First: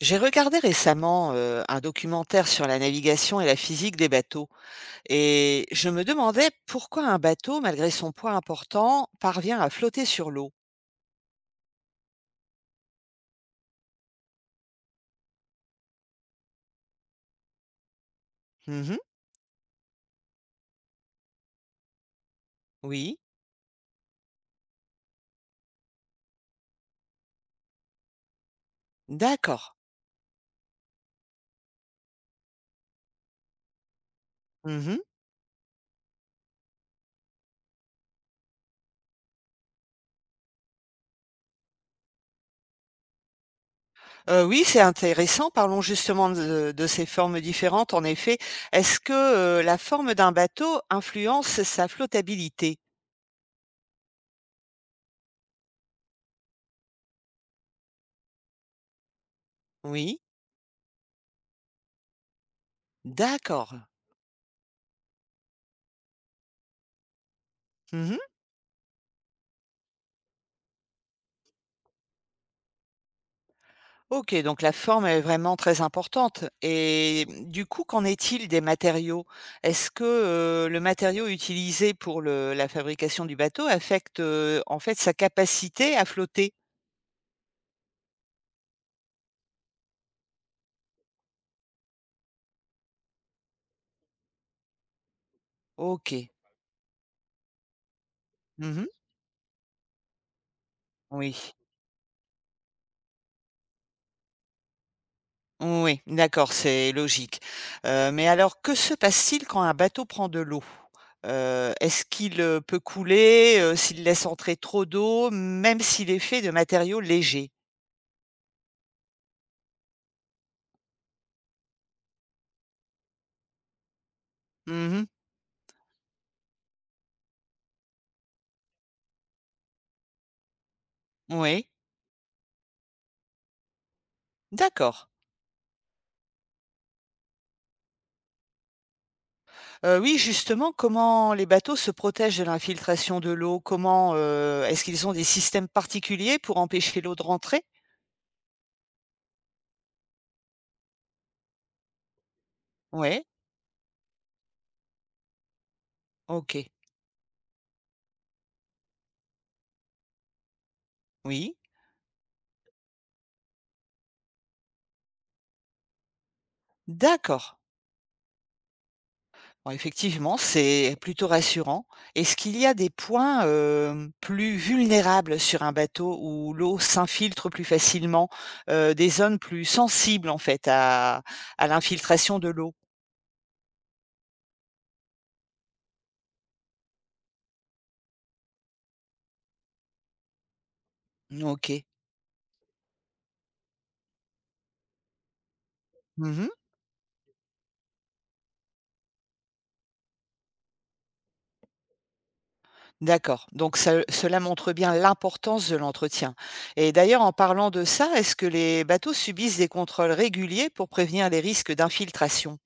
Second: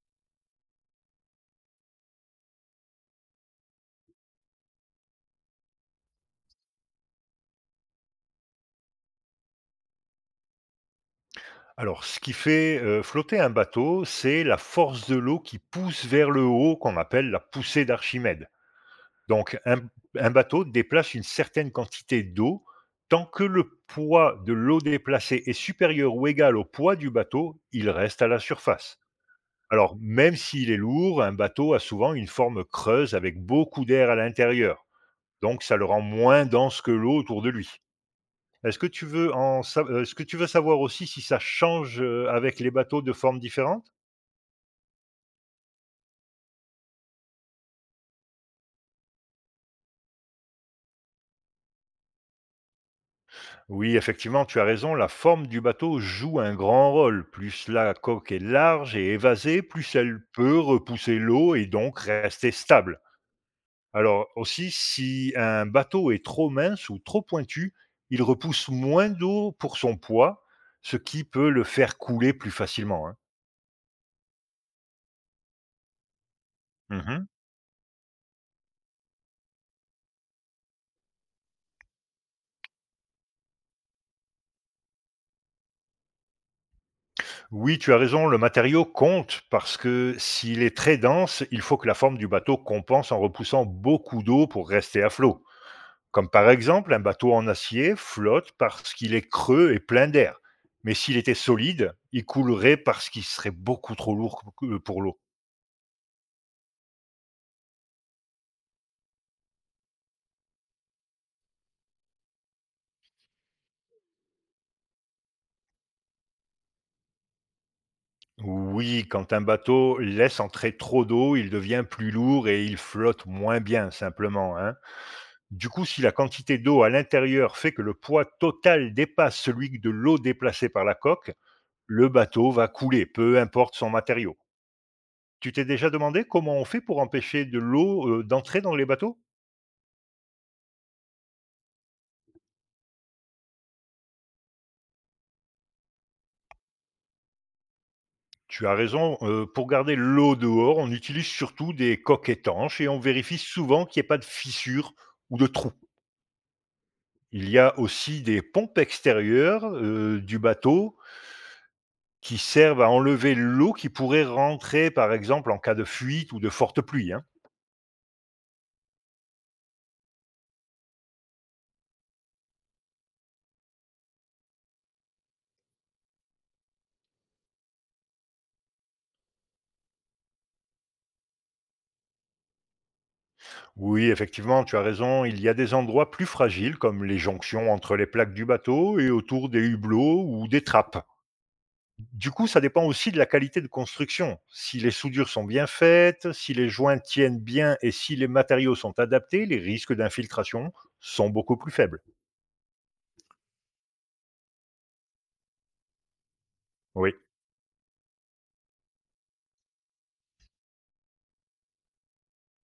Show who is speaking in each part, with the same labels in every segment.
Speaker 1: J'ai regardé récemment un documentaire sur la navigation et la physique des bateaux, et je me demandais pourquoi un bateau, malgré son poids important, parvient à flotter sur l'eau.
Speaker 2: Alors, ce qui fait, flotter un bateau, c'est la force de l'eau qui pousse vers le haut, qu'on appelle la poussée d'Archimède.
Speaker 1: Mhm,
Speaker 2: Donc un bateau déplace une certaine quantité d'eau.
Speaker 1: oui,
Speaker 2: Tant que le poids de l'eau déplacée est supérieur ou égal au poids du bateau, il reste à la surface.
Speaker 1: d'accord.
Speaker 2: Alors, même s'il est lourd, un bateau a souvent une forme creuse avec beaucoup d'air à l'intérieur,
Speaker 1: Mhm.
Speaker 2: donc ça le rend moins dense que l'eau autour de lui. Est-ce que tu veux savoir aussi si ça change, avec les bateaux de formes différentes?
Speaker 1: Oui, c'est intéressant. Parlons justement de ces formes différentes. En effet, est-ce que la forme d'un bateau influence sa flottabilité?
Speaker 2: Oui, effectivement, tu as raison, la forme du bateau joue un grand rôle. Plus la coque est large et évasée, plus
Speaker 1: Oui,
Speaker 2: elle peut repousser l'eau et donc rester stable.
Speaker 1: d'accord.
Speaker 2: Alors aussi, si un bateau est trop mince ou trop pointu, il repousse moins d'eau pour son poids, ce qui peut le faire couler plus facilement, hein.
Speaker 1: OK, donc la forme est vraiment très importante et
Speaker 2: Mmh.
Speaker 1: mmh, du coup, qu'en est-il des matériaux? Est-ce que, le matériau utilisé pour le la fabrication du bateau affecte, en fait, sa capacité à flotter?
Speaker 2: Oui, tu as raison, le matériau compte parce que s'il est très dense, il faut que la forme du bateau compense en repoussant beaucoup d'eau pour rester à flot. Comme
Speaker 1: OK.
Speaker 2: par exemple, un bateau en acier flotte
Speaker 1: Mmh.
Speaker 2: parce qu'il est creux et plein d'air. Mais s'il était
Speaker 1: Oui.
Speaker 2: solide, il coulerait parce qu'il serait beaucoup trop lourd pour l'eau.
Speaker 1: Oui, d'accord, c'est logique. Mais alors que se passe-t-il quand un bateau prend de l'eau? Est-ce qu'il, peut couler, s'il laisse entrer trop d'eau, même s'il est fait de matériaux légers?
Speaker 2: Oui, quand un bateau laisse entrer trop d'eau, il devient plus lourd et il flotte moins bien simplement, hein.
Speaker 1: Mmh.
Speaker 2: Du coup, si la quantité d'eau à l'intérieur fait que le poids total dépasse celui de l'eau déplacée par la coque,
Speaker 1: Oui,
Speaker 2: le bateau va couler, peu importe son matériau.
Speaker 1: d'accord.
Speaker 2: Tu t'es déjà demandé comment on fait pour empêcher de l'eau d'entrer dans les bateaux?
Speaker 1: Oui, justement, comment les bateaux se protègent de l'infiltration de l'eau? Comment, est-ce qu'ils ont des systèmes particuliers pour empêcher l'eau de rentrer?
Speaker 2: Tu as raison, pour garder l'eau dehors, on utilise surtout des coques étanches et on
Speaker 1: Oui,
Speaker 2: vérifie souvent qu'il n'y ait pas de fissures ou de trous.
Speaker 1: OK,
Speaker 2: Il y a aussi des pompes extérieures du bateau
Speaker 1: oui,
Speaker 2: qui servent à enlever l'eau qui pourrait rentrer, par exemple, en cas de fuite ou de forte pluie, hein.
Speaker 1: d'accord. Bon, effectivement, c'est plutôt rassurant. Est-ce qu'il y a des points, plus vulnérables sur un bateau où l'eau s'infiltre plus facilement, des zones plus sensibles en fait à l'infiltration de l'eau?
Speaker 2: Oui, effectivement, tu as raison. Il y a des endroits plus fragiles, comme les jonctions entre les plaques du bateau et autour des hublots ou des trappes.
Speaker 1: OK.
Speaker 2: Du coup, ça dépend aussi de la qualité de construction. Si les soudures sont bien faites,
Speaker 1: Mmh.
Speaker 2: si les joints tiennent bien et si les matériaux sont adaptés, les risques d'infiltration sont beaucoup plus faibles.
Speaker 1: D'accord, donc ce cela montre bien l'importance de l'entretien, et
Speaker 2: Oui.
Speaker 1: d'ailleurs en parlant de ça, est-ce que les bateaux subissent des contrôles réguliers pour prévenir les risques d'infiltration?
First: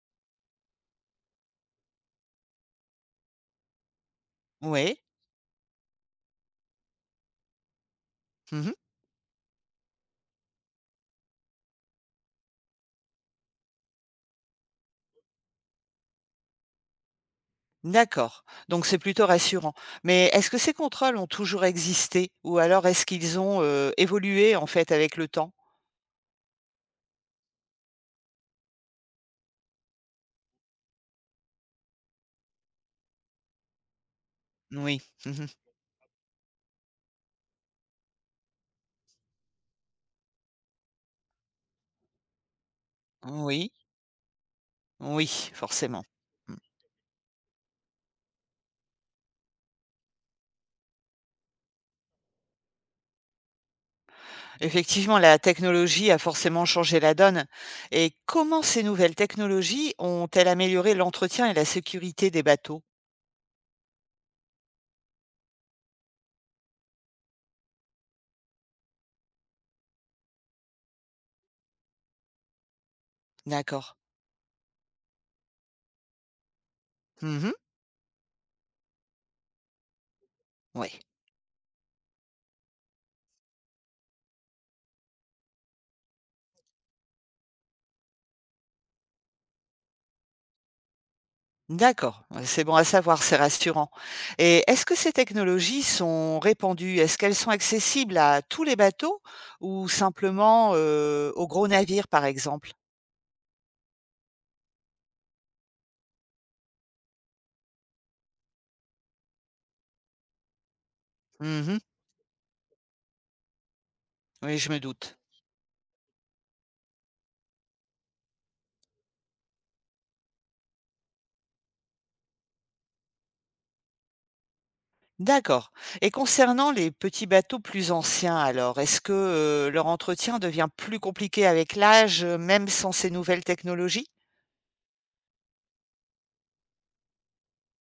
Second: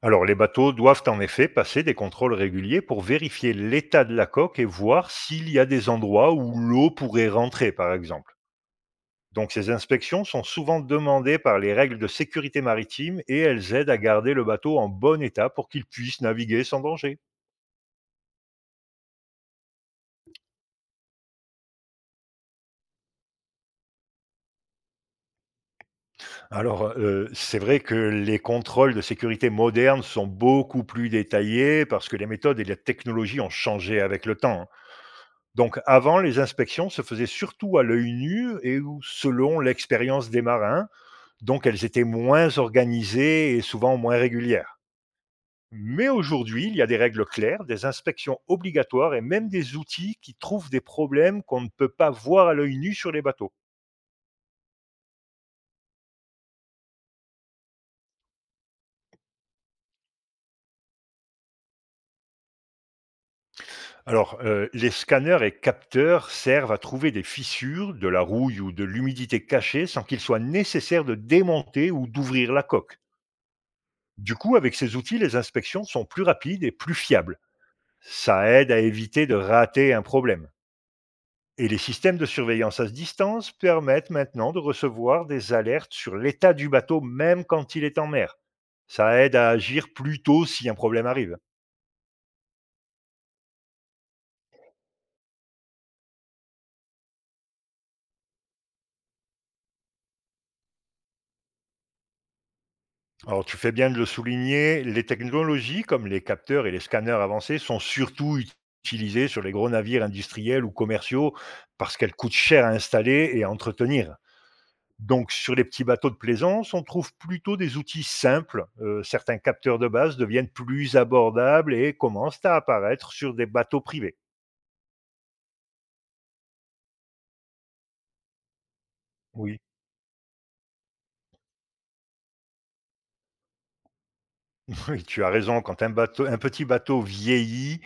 Speaker 2: Alors, les bateaux doivent en effet passer des contrôles réguliers pour vérifier l'état de la coque et
Speaker 1: Oui.
Speaker 2: voir s'il y a des endroits où l'eau pourrait rentrer, par exemple. Donc ces inspections sont souvent demandées par les règles de sécurité maritime et elles aident à garder le bateau en bon état pour qu'il puisse naviguer sans danger.
Speaker 1: D'accord, donc c'est plutôt rassurant. Mais est-ce que ces contrôles ont toujours existé, ou alors est-ce qu'ils ont, évolué en fait avec le temps?
Speaker 2: Alors c'est vrai que les contrôles de sécurité modernes sont beaucoup plus détaillés parce que les méthodes et les technologies ont changé avec le temps.
Speaker 1: Oui. Mmh.
Speaker 2: Donc avant, les inspections se faisaient surtout à l'œil nu et ou selon l'expérience des marins, donc elles étaient moins organisées et
Speaker 1: Oui,
Speaker 2: souvent moins régulières.
Speaker 1: oui, forcément.
Speaker 2: Mais
Speaker 1: Mmh.
Speaker 2: aujourd'hui, il y a des règles claires, des inspections obligatoires et même des outils qui trouvent des problèmes qu'on ne peut pas voir à l'œil nu sur les bateaux.
Speaker 1: Effectivement, la technologie a forcément changé la donne. Et comment ces nouvelles technologies ont-elles amélioré l'entretien et la sécurité des bateaux?
Speaker 2: Alors, les scanners et capteurs servent à trouver des fissures, de la rouille ou de l'humidité cachée sans qu'il soit nécessaire de démonter ou d'ouvrir la coque.
Speaker 1: D'accord.
Speaker 2: Du coup, avec ces outils, les inspections sont plus rapides et plus fiables.
Speaker 1: Oui.
Speaker 2: Ça aide à éviter de rater un problème. Et les systèmes de surveillance à distance permettent maintenant de recevoir des alertes sur l'état du bateau même quand il est en mer. Ça aide à agir plus tôt si un problème arrive.
Speaker 1: D'accord, ouais, c'est bon à savoir, c'est rassurant. Et est-ce que ces technologies sont répandues? Est-ce qu'elles sont accessibles à tous les bateaux ou simplement aux gros navires, par exemple?
Speaker 2: Alors tu fais bien de le souligner, les technologies comme les capteurs et les scanners avancés sont surtout utilisées sur les gros navires industriels ou commerciaux
Speaker 1: Mhm.
Speaker 2: parce qu'elles coûtent cher à installer et à entretenir.
Speaker 1: Oui, je me doute.
Speaker 2: Donc, sur les petits bateaux de plaisance, on trouve plutôt des outils simples. Certains capteurs de base deviennent plus abordables et commencent à apparaître sur des bateaux privés.
Speaker 1: D'accord. Et concernant les petits bateaux plus anciens, alors, est-ce que
Speaker 2: Oui,
Speaker 1: leur entretien devient plus compliqué avec l'âge, même sans ces nouvelles technologies?
Speaker 2: oui, tu as raison. Quand un petit bateau vieillit,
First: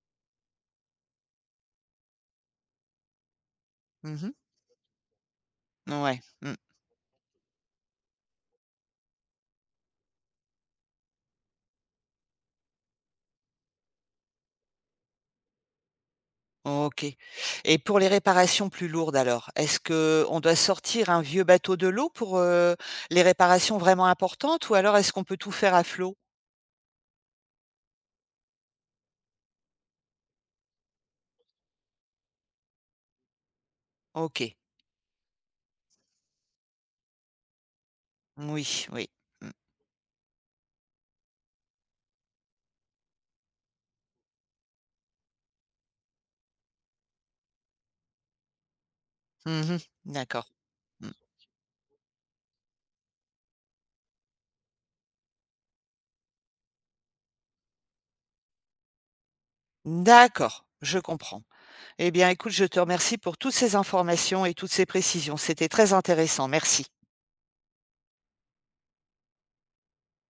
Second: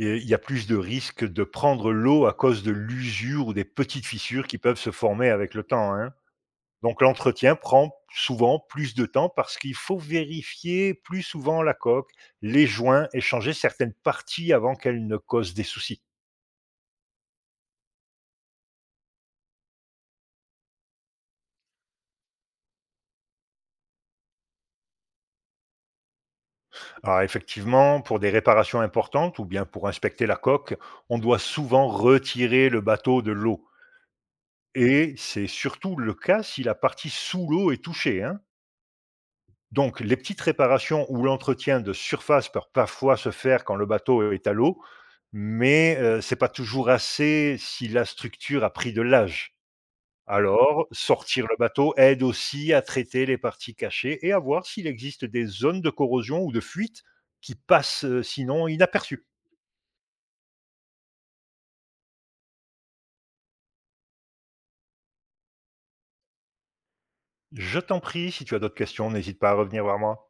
Speaker 2: il y a plus de risques de prendre l'eau à cause de l'usure ou des petites
Speaker 1: Mhm.
Speaker 2: fissures qui peuvent se former avec le temps, hein.
Speaker 1: Ouais. Mmh.
Speaker 2: Donc, l'entretien prend souvent plus de temps parce qu'il faut vérifier plus souvent la coque, les joints et changer certaines parties avant qu'elles ne causent des soucis.
Speaker 1: OK, et pour les réparations plus lourdes alors, est-ce que on doit sortir un vieux bateau de l'eau pour, les réparations vraiment importantes, ou alors est-ce qu'on peut tout faire à flot?
Speaker 2: Alors effectivement, pour des réparations importantes ou bien pour inspecter la coque, on doit souvent retirer le bateau de l'eau.
Speaker 1: OK.
Speaker 2: Et c'est surtout le cas si la partie sous l'eau est touchée, hein.
Speaker 1: Oui, oui. Mmh.
Speaker 2: Donc les petites réparations ou l'entretien de surface peuvent parfois se faire quand le bateau est à l'eau, mais c'est pas toujours assez si la structure a pris de l'âge.
Speaker 1: Mmh. D'accord.
Speaker 2: Alors,
Speaker 1: Mmh.
Speaker 2: sortir le bateau aide aussi à traiter les parties cachées et à voir s'il existe des zones de corrosion ou de fuite qui passent sinon inaperçues.
Speaker 1: D'accord, je comprends. Eh bien écoute, je te remercie pour toutes ces informations et toutes ces précisions. C'était très intéressant. Merci.
Speaker 2: Je t'en prie, si tu as d'autres questions, n'hésite pas à revenir voir moi.